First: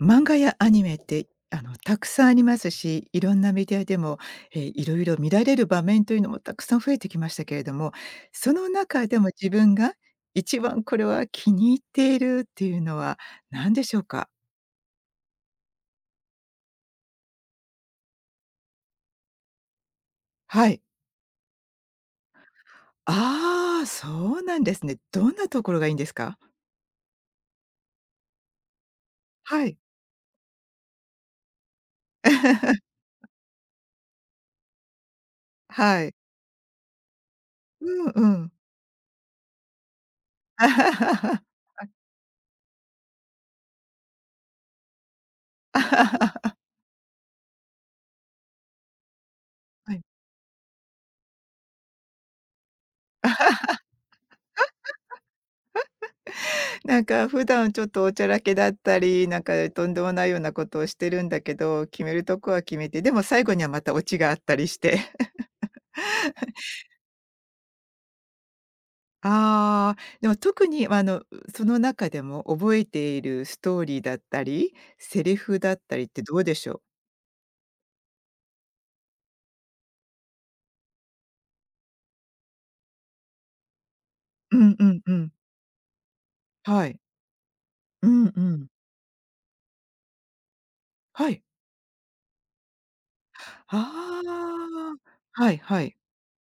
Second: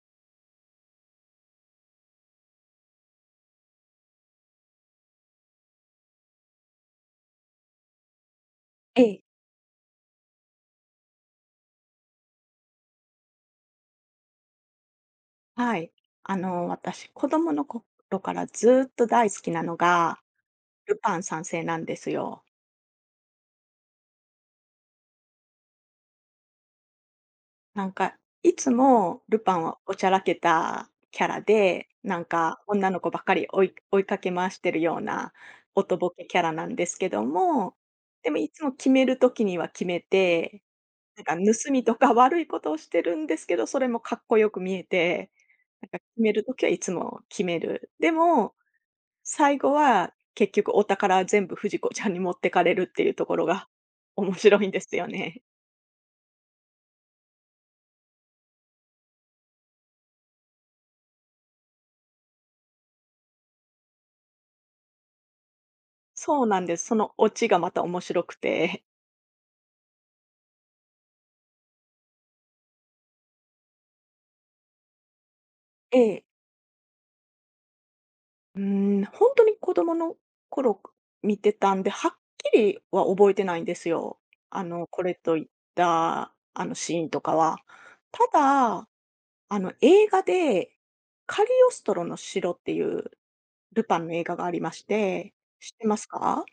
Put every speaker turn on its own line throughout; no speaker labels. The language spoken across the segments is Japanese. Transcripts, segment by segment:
漫画やアニメって、たくさんありますし、いろんなメディアでも、いろいろ見られる場面というのもたくさん増えてきましたけれども、その
え
中で
え、
も自分が一番これは気に入っているっていうのは何でしょうか？
はい。私、子供の頃からずっと大好きなのが、
はい。
ルパン三世なんですよ。
ああ、そうなんですね。どんなところがいいんですか？
なんか、いつもルパン
は
は
い。
おちゃらけたキャラで、なんか女の 子ばっかり追いかけ回してるような、おと
は
ぼ
い。
けキャラなんですけども、
うんう
でもい
ん。
つも決める時には決めて、なんか 盗みとか悪いことをしてるんですけど、それもかっこよく見えて、なんか決める時はいつも決める。でも最後
はい。
は結局お宝全部フジコちゃんに持ってかれるっていうところが 面白いんですよね。
なんか普段ちょっとおちゃらけだったり、なんかとんでもないようなことをしてるんだけど、決めるとこは決めて、でも最後にはまたオチがあったりして。
そうなんです。そのオチがまた面白くて。
ああ、でも特にまあの、その中でも覚えているストーリーだったり、セリフだっ
え
たりって
え。
どうでしょう？
うー本当に子供の頃見てたんで、はっきりは覚えてないんですよ。
うんう
こ
んう
れ
ん。
といったあの
は
シ
い。
ーンとかは。
う
た
んうん。
だ、あの映画で
はい。
カリオストロの城っていうルパンの映画がありまし
あ
て、
あ、はい
知っ
は
てま
い。
すか？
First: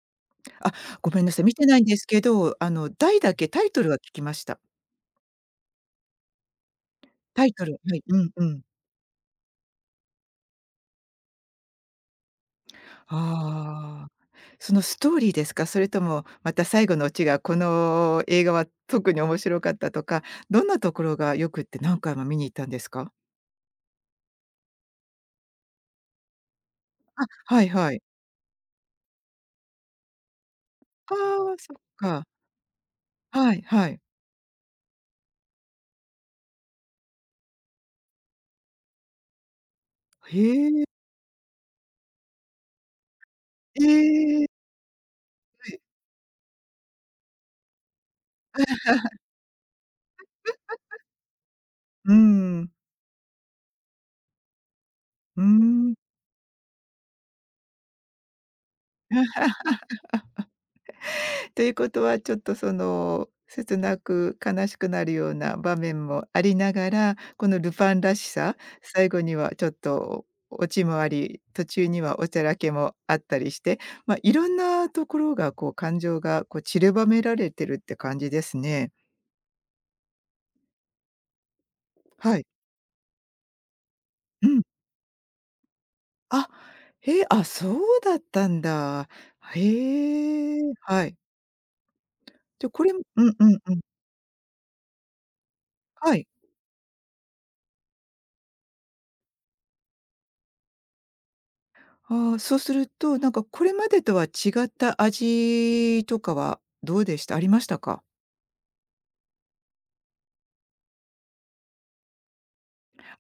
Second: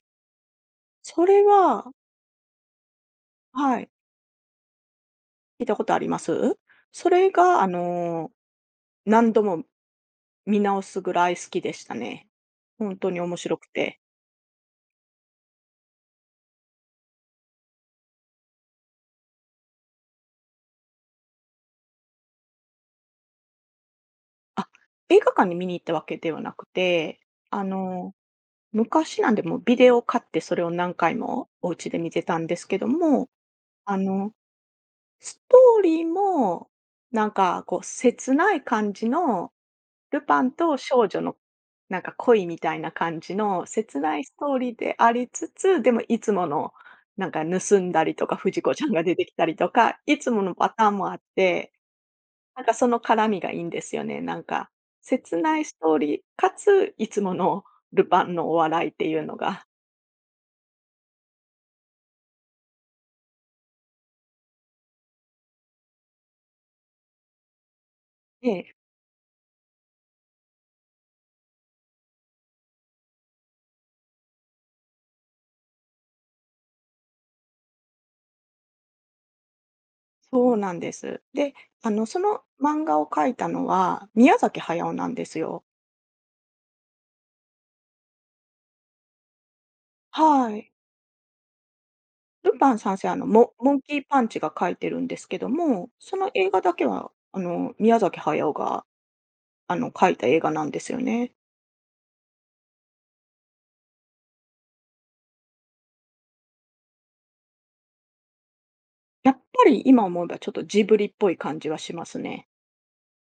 あ、ごめ
そ
んなさ
れ
い、見てないん
は
ですけど、あの題だけタイ
は
ト
い。
ルは聞きました。
聞いたことあります？それ
タイ
が、
トル。はい、うんうん。
何度も見直すぐらい好きでしたね。本当に面白くて。
ああ。そのストーリーですか？それともまた最後のオチがこの映画は特に面白かったとか、どんなところが良くって何回も見に行ったんですか？
あ、映画館に見に行ったわけではなくて、
は
あ
いはい。
の、昔なんで、もうビデオを買ってそれを何
あ
回も
あ、
お
そっ
家で見て
か。
たんですけども、
はいは
あ
い。
の、ストーリーも、なんかこう、切ない感じのルパン
へ
と
え。
少女のなんか恋みたいな感じの
え
切ないスト
え。
ーリーでありつ
は
つ、
い。
でもいつものなんか盗んだりとか、不二子ちゃんが出て きたりとか、いつものパターンもあって、
う
なん
ん。
かその絡みがいいんですよね。なんか、切
う
ないス
ん。
トーリーかつ、いつものルパンのお笑いっていうのが。
ということは、ちょっとその、切なく悲しくなるような場面もありながら、このルパンらし
え
さ、
え、
最後にはちょっとオチもあり、途中にはおちゃらけもあったりして、まあ、いろんなところがこう感情がこう散りばめられてるって感じですね。
そうなんです。で、そ
は
の
い。
漫画を描いたのは、宮
う
崎
ん。
駿なんですよ。
あ、へえ、あ、そうだったんだ。
は
へ
い。
え、はい。
ル
じゃ、
パン
これ
三
も
世、
うんう
モ
んう
モ
ん。
ンキーパンチが描いてるんですけども、
は
そ
い。
の映画だけは、宮崎駿が、描いた映画なんですよね。
ああ、そうすると、なんかこれまでとは違った味とかはどうでした？ありましたか？
やっぱり今思えばちょっとジブリっぽい感じはしますね。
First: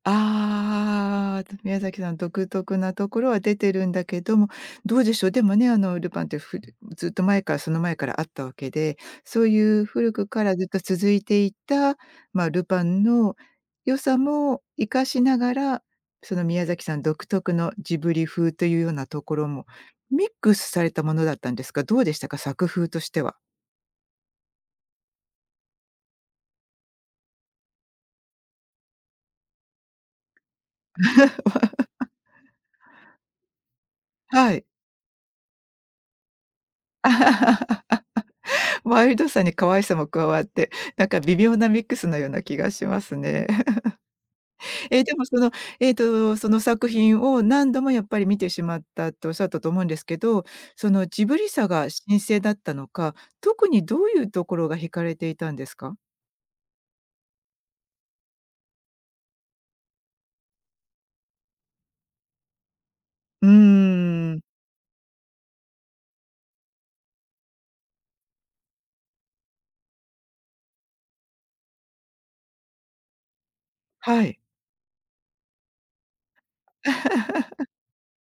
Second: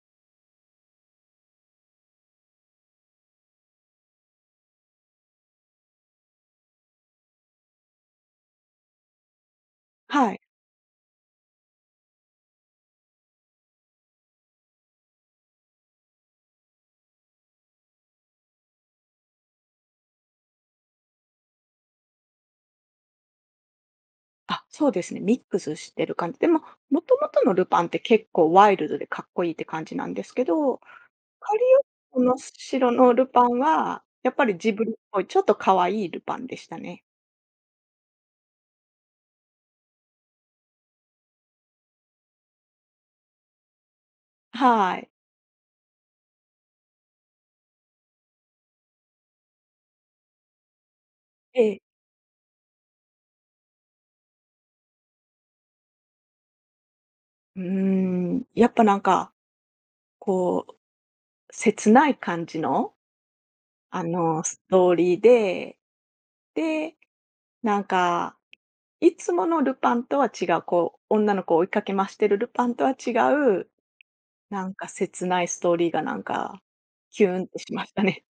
ああ、宮崎さん独特なところは出てるんだけども、どうでしょう、でもね、ルパンってずっと前からあったわけで、そういう古く
はい。
からずっと続いていた、まあ、ルパンの良さも生かしながら、その宮崎さん独特のジブリ風というようなところもミックスされたものだったんですが、どうでしたか？作風としては。
あ、そうですね、ミックスしてる感じ。でも、もともとのルパンって結構ワイルドでかっこいいって感じなんですけど、カリオストの城のルパンは、やっぱ
は
り
い。
ジブリっぽい、ちょっと可愛いルパンでしたね。
ワイルドさに可愛さも加わって、なんか微妙なミックスのような気がしますね。
はい。
でもその、その作品を何度もやっぱり見てしまったとおっしゃったと思うんですけど、そのジブリさ
え
が
え。
神聖だったのか、特にどういうところが惹かれていたんですか？
うーやっぱなんか、こう切ない感じの、
うーん、
ストーリーで、で、なんか、いつものルパンとは違う、こう、女の子を追いかけましてるルパンとは違う、
はい。
なんか切ないストーリーがなんか、キューンっ てしましたね。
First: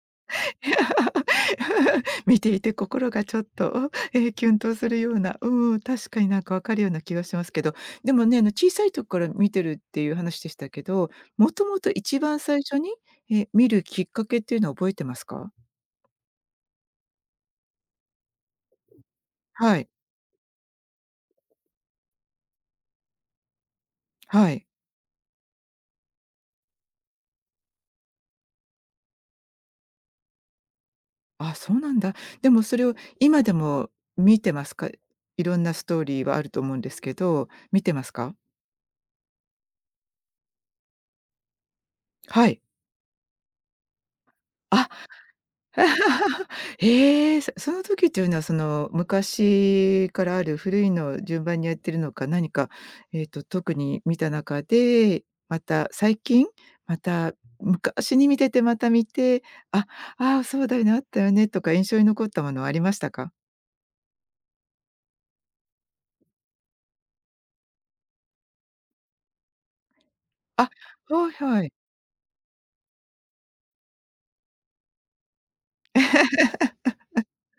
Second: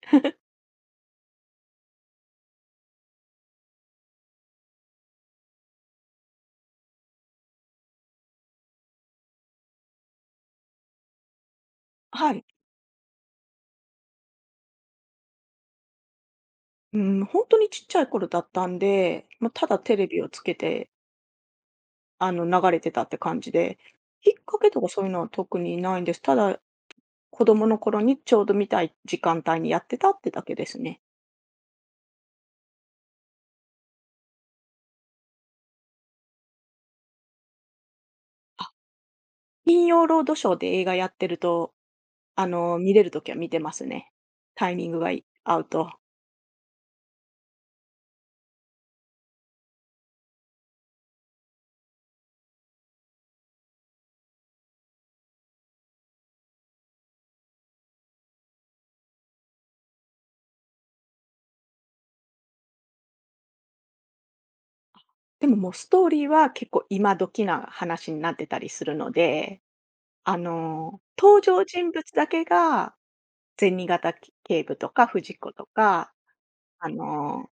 見ていて心がちょっと、キュンとするような、うん、確かになんか分かるような気がしますけど、でもね、小さい時から見てるっていう話でしたけど、もともと 一
は
番
い。
最初に、見るきっかけっていうのは覚えてますか？
うん、本当にちっちゃい頃だったんで、まあ、た
は
だ
い、
テレビをつけて、流れてたって感じで、きっ
は
か
い。
けとかそういうのは特にないんです。ただ、子供の頃にちょうど見たい時間帯にやってたってだけですね。
あ、そうなんだ。でもそれを今でも見てますか？いろんなストーリーはあると思うんですけど、見てますか？
金曜ロードショーで映画やってると、
はい。
見れる時は見てますね。タイミ
あ
ングがい合うと。
ええ、その時というのは、その、昔からある古いのを順番にやってるのか、何か、特に見た中で、また最近、また昔に見ててまた見て、あ、ああ、そうだよね、あったよねとか印象に残ったものはありましたか？
でももうストーリーは結構今時な話になってたりするので、
あ、はい
登
は
場
い。
人物だけが銭形警部とか藤子とか、あの、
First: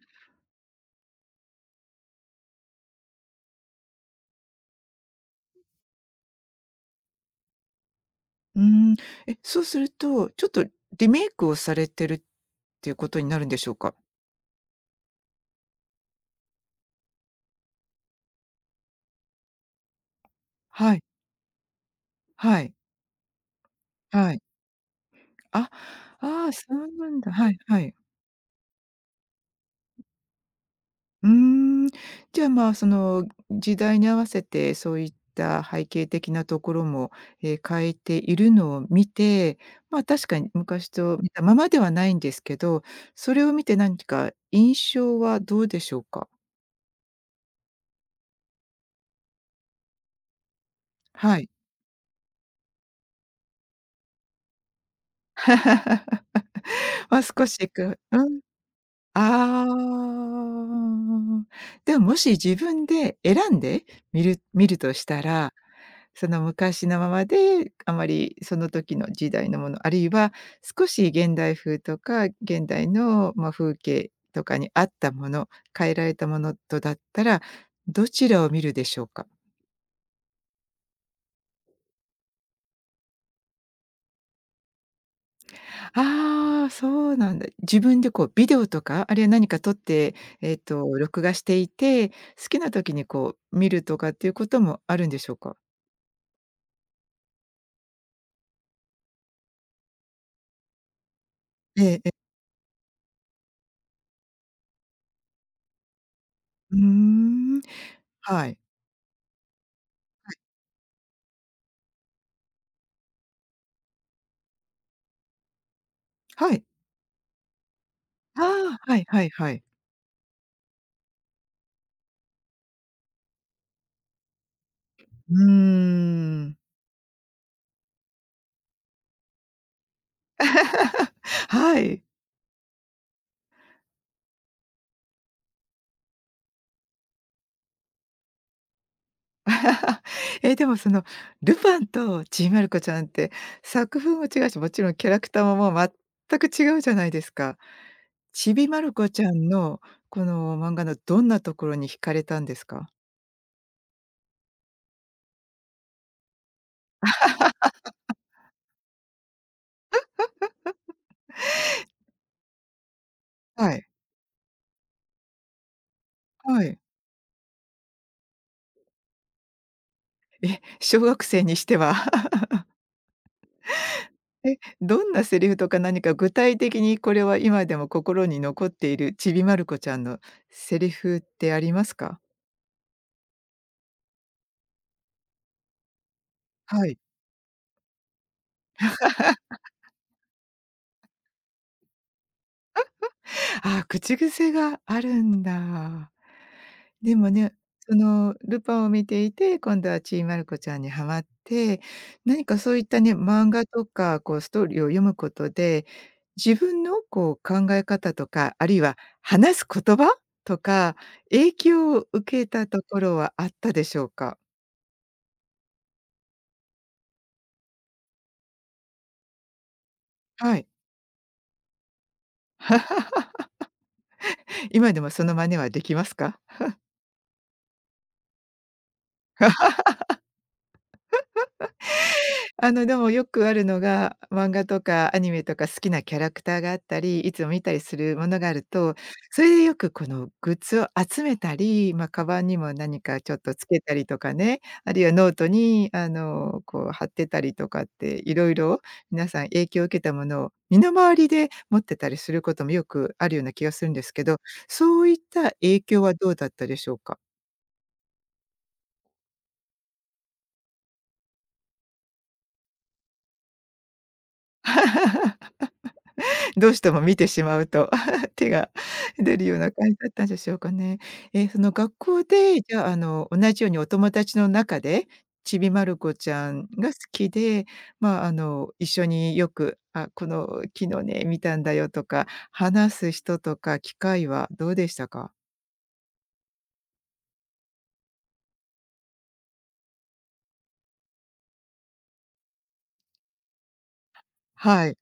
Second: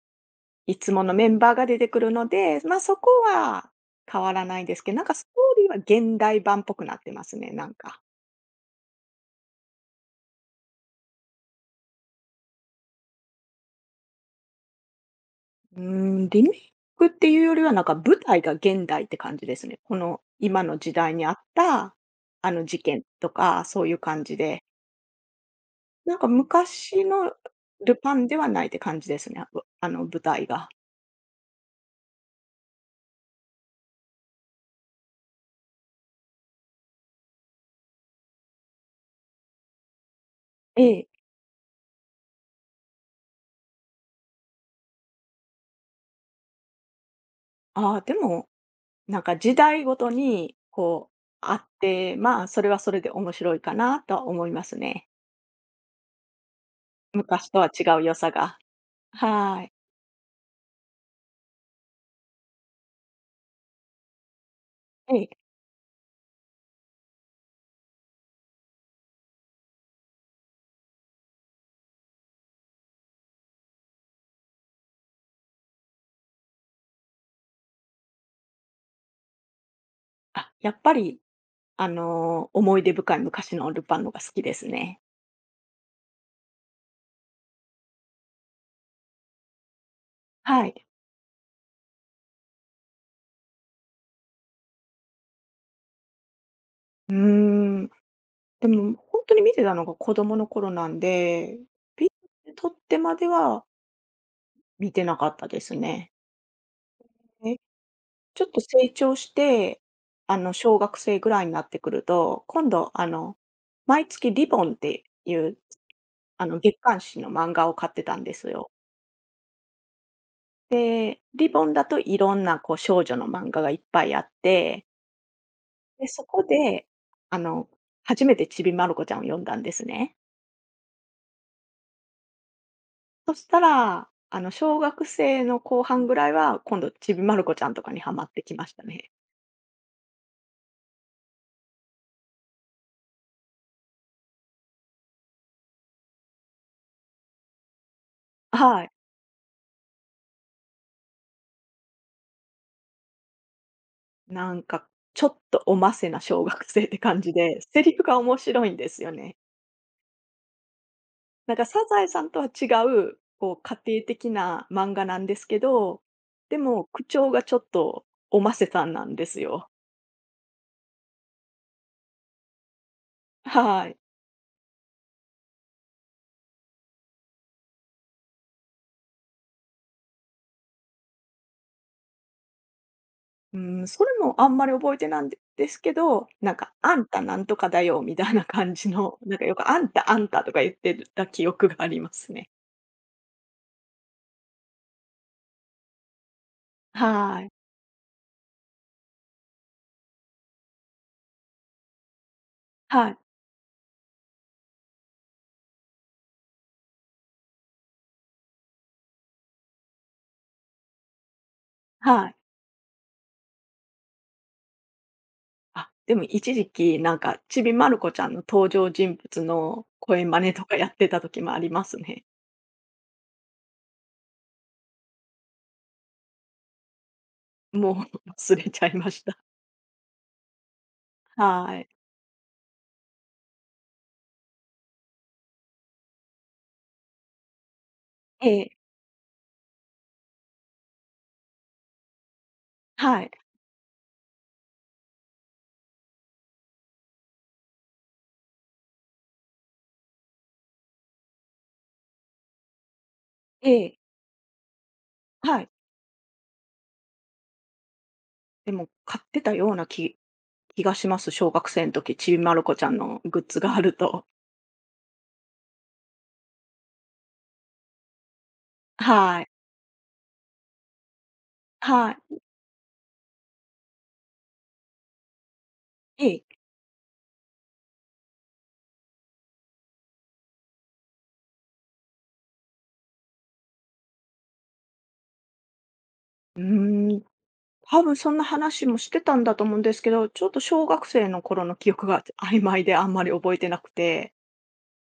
いつものメンバーが出てくるので、ま、そこは変わらないですけど、なんかストーリーは現代版っぽくなってますね、なんか。
うーん。え、そうすると、ちょっとリメイクをされてるっていうことになるんでしょうか？
うーリメイクっていうよりは、なんか舞台が現代って感じですね。この今の時
はい、
代にあった、あ
は
の
い、
事件とか、そういう感
は
じ
い。
で、
あ、
なんか
ああ、そう
昔
なん
の
だ。はいは
ル
い。
パンではないって感じですね、あの舞台が。
うーん。じゃあ、まあ、その時代に合わせてそういった背景的なところも、変えているのを見て、まあ、確かに
え
昔
え。
と見たままではないんですけど、それを見て何か印象はどうでしょうか？
ああ、でも、なんか時代ごとにこう
はい。
あって、まあ、それはそれで面白いかなとは思いますね。
は、少
昔とは
し
違
く
う良
う
さ
ん。
が。は
あ
い。
あ、でももし自分で選んで見るとし
え
た
え。
らその昔のままで、あまりその時の時代のもの、あるいは少し現代風とか、現代の、まあ、風景とかに合ったもの、変えられたものとだったら、どちらを見るでしょうか？
あ、やっぱり、思い出深い昔のルパンのが好きですね。
ああ、そうなんだ。自分でこうビデオとか、あるいは何か撮って、
はい。
録画していて、好きな時にこう見るとかっていうこともあるんでしょうか？
うーん。でも、本当に見てたのが子供の頃なんで、
ええ
ビ
ええ。
デオ撮ってまでは見てなかったですね。
うー
え、
ん。
ちょ
は
っ
い。
と成長して、小学生ぐらいになってくると、今度、毎月リボンっていう、
はい。
月刊誌の漫画を買ってたんですよ。
ああ、はいはいはい。
で、リボンだといろんなこう少女の漫画がいっぱいあって、
うー
で、そこ
ん。
で、あの、初めてちびまる子ちゃんを読んだんですね。
はい。
そしたら、小学生の後半ぐらいは、今度ちびまる子ちゃんとかにはまってきましたね。
でもその、ルパンとちびまる子ちゃんって作風も違うし、もちろんキャラクターももう全く違うじゃないですか。ちびま
はい。
る子ちゃんのこの漫画のどんなところに惹かれたんですか？
なんか、ちょっとおませな小学生って感じで、セリフが面白いんですよね。なんかサザエさんとは違う、こう
は
家
い、
庭的な漫画なんですけど、で
はい。
も口調がちょっとおませさんなんですよ。
え、小学生にしては
はい。
え、どんなセリフとか何か具体的にこれは今でも心に残っているちびまる子ちゃんのセリフってありますか？
うん、それもあんまり覚えてないんでですけど、なんか、
は
あ
い。
んたなんとかだよみたいな感じの、なんかよくあんたあんたとか言ってた記憶がありますね。
ああ、口癖があるんだ。でも
はい。
ね、そのルパンを見ていて、今度はちーまる子ちゃんにハマって、何かそういった
は
ね、
い。
漫画とかこうストーリーを読むことで、自分のこう考え方とか、あるいは話す言葉とか、影響を
はい。
受けたところはあったでしょうか？
あ、でも一時期なんか、ちびまる子ちゃんの登場人物の声真似
は
と
い。
かやってた時もありますね。
今でもその真似はできますか？
もう 忘れちゃいました。はい。
でもよくあるのが、漫画とかアニメとか好きなキャラクターがあったり、いつも見たりするもの
え
がある
え、
と、それでよくこのグッズを集めたり、ま、カバンにも何か
はい。
ちょっとつけたりとかね、あるいはノートにこう貼ってたりとかっていろいろ皆さん影響を受けたものを身の回りで持ってたりすることもよくあるような気
え
がするん
え、
ですけど、そういった
はい。
影響はどうだったでしょうか？
でも買ってたような気がします。小学生の時、ちびまる子ちゃんのグッズがあると。
どうしても見てしまうと 手が出
は
る
い。
ような感じだったんでしょうかね。その学
は
校
い。
で、じゃあ、同じようにお友達の中で、ちびまる子
え
ちゃ
え。
んが好きで、まあ、一緒によく、あ、この昨日ね、見たんだよとか、話す人とか機会はどうでしたか？
うーん、多分そんな話もしてたんだと思うんですけど、ちょっと小学生の頃の記憶が 曖昧であんまり覚えてなくて、
はい。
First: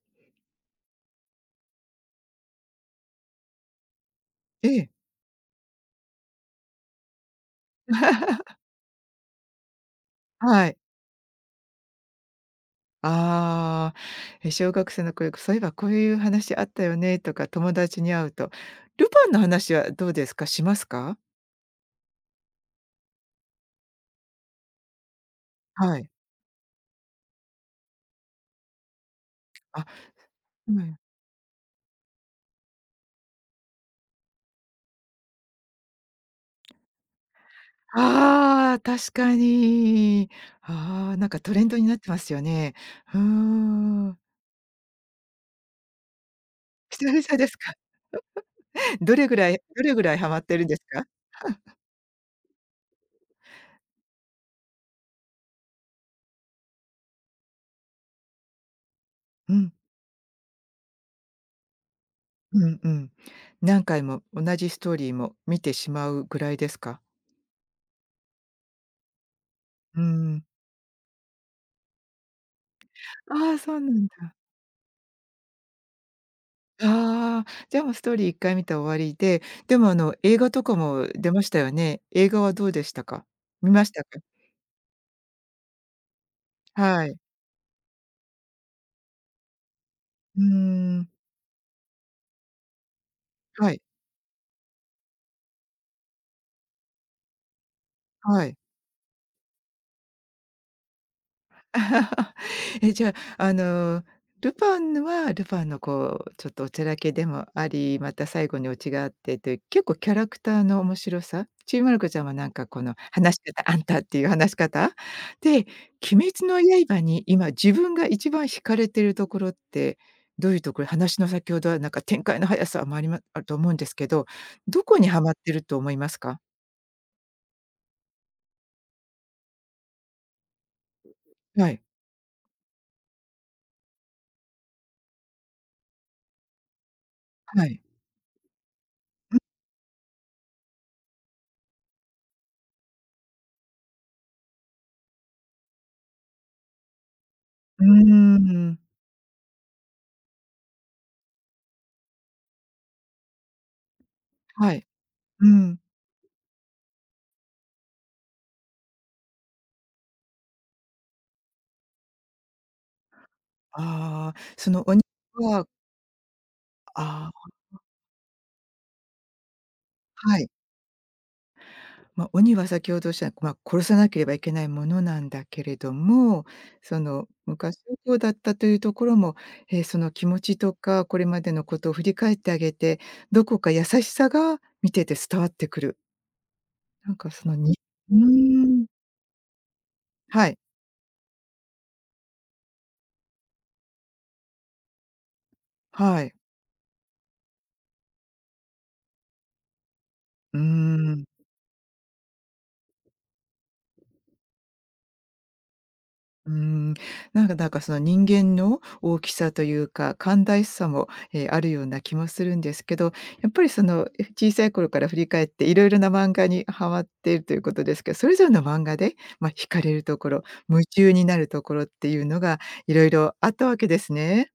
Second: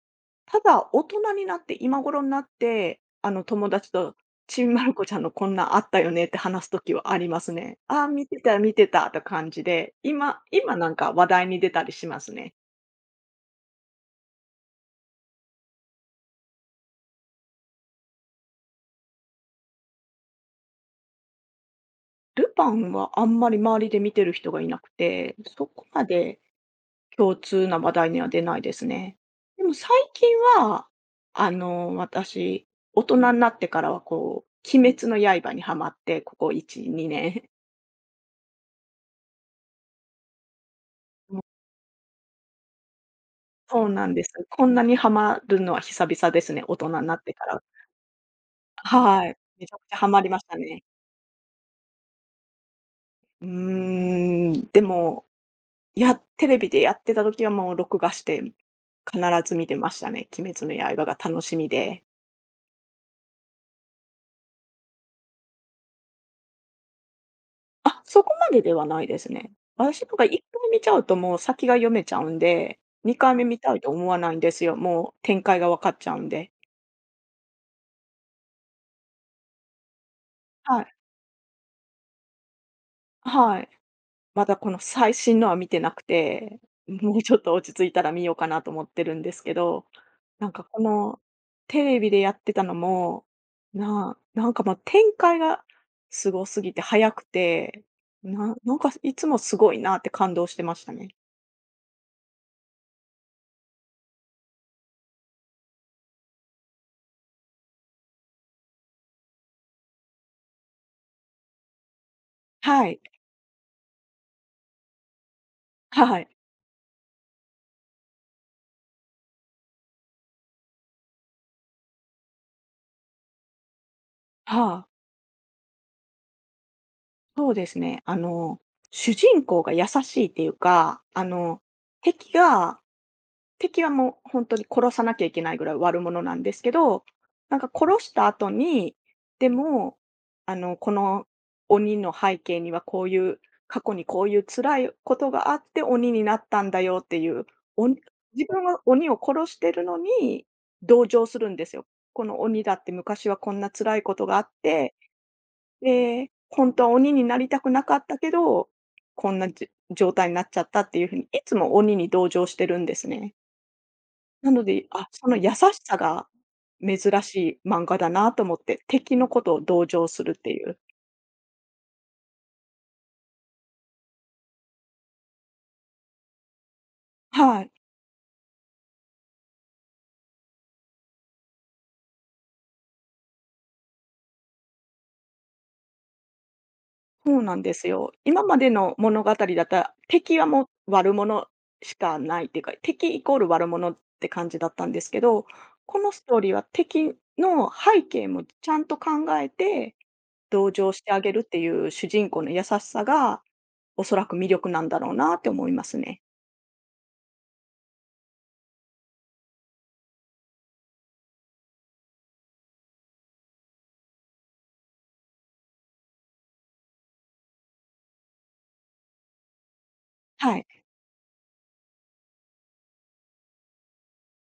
ただ大人になって、今頃になって、友達と「ち
え
んま
え。
る子ちゃんのこんなんあったよね」って話す時はありますね。「ああ、見て た見てた」って感じで、今
は
今
い。
なんか話題に出たりしますね。
ああ、え、小学生の頃、そういえばこういう話あったよねとか、友達に会うと。ルパンの話はどうですか？しますか？
ルパンはあんまり周りで見てる人がいなくて、そこ
は
ま
い。
で共通な話題には出ないですね。でも
あ、
最近
う
は、
ん。
私、大人になってからはこう、鬼滅の刃にはまって、ここ1、2年。
ああ、確かに。ああ、なん
もう、
かトレンドになってますよね。うー
そうなん
ん。
です。こんなにはまるのは久々ですね、大人に
久
なっ
々
てか
です
ら。
か？ど
は
れ
い。
ぐらい
めちゃく
ど
ち
れ
ゃ
ぐ
は
らい
まり
ハ
ま
マっ
した
てるんで
ね。
すか？
うーでも、テレビでやってた時はもう録画して、必ず
う
見
ん、
てましたね。鬼滅の刃が楽しみで。
うんうん。何回も同じストーリーも見てしまうぐらいですか？
あ、そこまでではないですね。
う
私とか1
ん。
回見ちゃうともう先が読めちゃうんで、2回目
あ
見
あ、
た
そ
い
う
と
な
思
ん
わない
だ。
んですよ。もう展開が分かっちゃうんで。
ああ、じゃあもうストーリー一回見たら終わりで、でもあの映画とか
はい。
も出ましたよね。映画はどうでしたか？
はい。
見ましたか？
まだこの最新のは見てなくて、
は
も
い。
うちょっと落ち着いたら見ようかなと思ってるんですけど、
うー
なんかこ
ん。
のテレビでやってたのも、
はい、
なんかもう展開がすごすぎて早くて、
は
な
い。
なんかいつもすごいなって感動してましたね。
じゃあ、ルパンはルパンのこう、ちょっとおちゃらけでもあり、また最後にオチがあってという、結構キャラクターの面白さ、ちびまる子ちゃんはなんかこ
は
の
い。
話し方、あんたっていう話し方？で、
はい。
鬼滅の刃に今自分が一番惹かれてるところって、どういうところ？話の先ほどはなんか展開の速さもありまあると思うんですけど、
は
ど
あ。
こにハマってると思いますか？
そうですね。主人公が優しいっていうか、
はい、
敵が、敵はもう本当に殺さなきゃいけないぐらい悪者なんですけど、なん
は
か
い。
殺した後に、でも、この鬼の背景にはこういう、過去にこういう辛いことがあって鬼になったんだよっていう、
うー
鬼自分
ん、
は鬼を殺してるのに同情するんですよ。この鬼だって昔はこんな辛いことがあっ
はい、
て、
うん。
で、本当は鬼になりたくなかったけど、こんな状態になっちゃったっていう風に、いつも鬼に同情してるんですね。
ああ、
なの
その
で、
鬼
あ、その優し
は
さが珍
ああ、
しい漫画だなと思って、敵のことを同情するっ
はい。
ていう。
まあ、鬼は先ほどおっしゃまあ、殺さなければいけないものなんだけれども、その
はい、
昔のこうだったというところも、その気持ちとか、これまでのことを振り返ってあげて、どこか優しさが見てて伝わってくる。なん
そ
か
う
そ
な
の
んで
に
すよ。
う
今まで
ーん。
の物語だったら、敵は
はい、
もう悪者しかないっていうか、敵イコール悪者って感じだったんですけど、このス
はい。
トーリーは敵の背景もちゃんと考えて
うー
同情してあげ
ん。
るっていう主人公の優しさが、おそらく魅力なんだろうなって思いますね。
うーん、なんかその人間の大きさというか、寛大さも、あるような気もするんですけど、やっぱりその、小さい頃から振り返っていろいろな漫画にハマっているということですけど、それぞれの漫画で、まあ、惹かれるところ、
はい。
夢中になるところっていうのがいろいろあったわけですね。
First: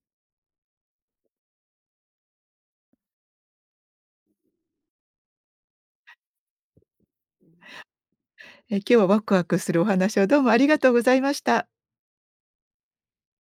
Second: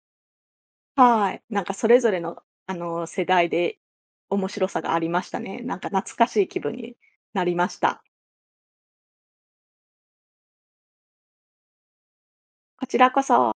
はい。なんかそれぞれの、世代で面白さがありましたね。なんか懐かしい気分になりました。
今日はワクワクするお話をどうもありがとうございました。
こちらこそ。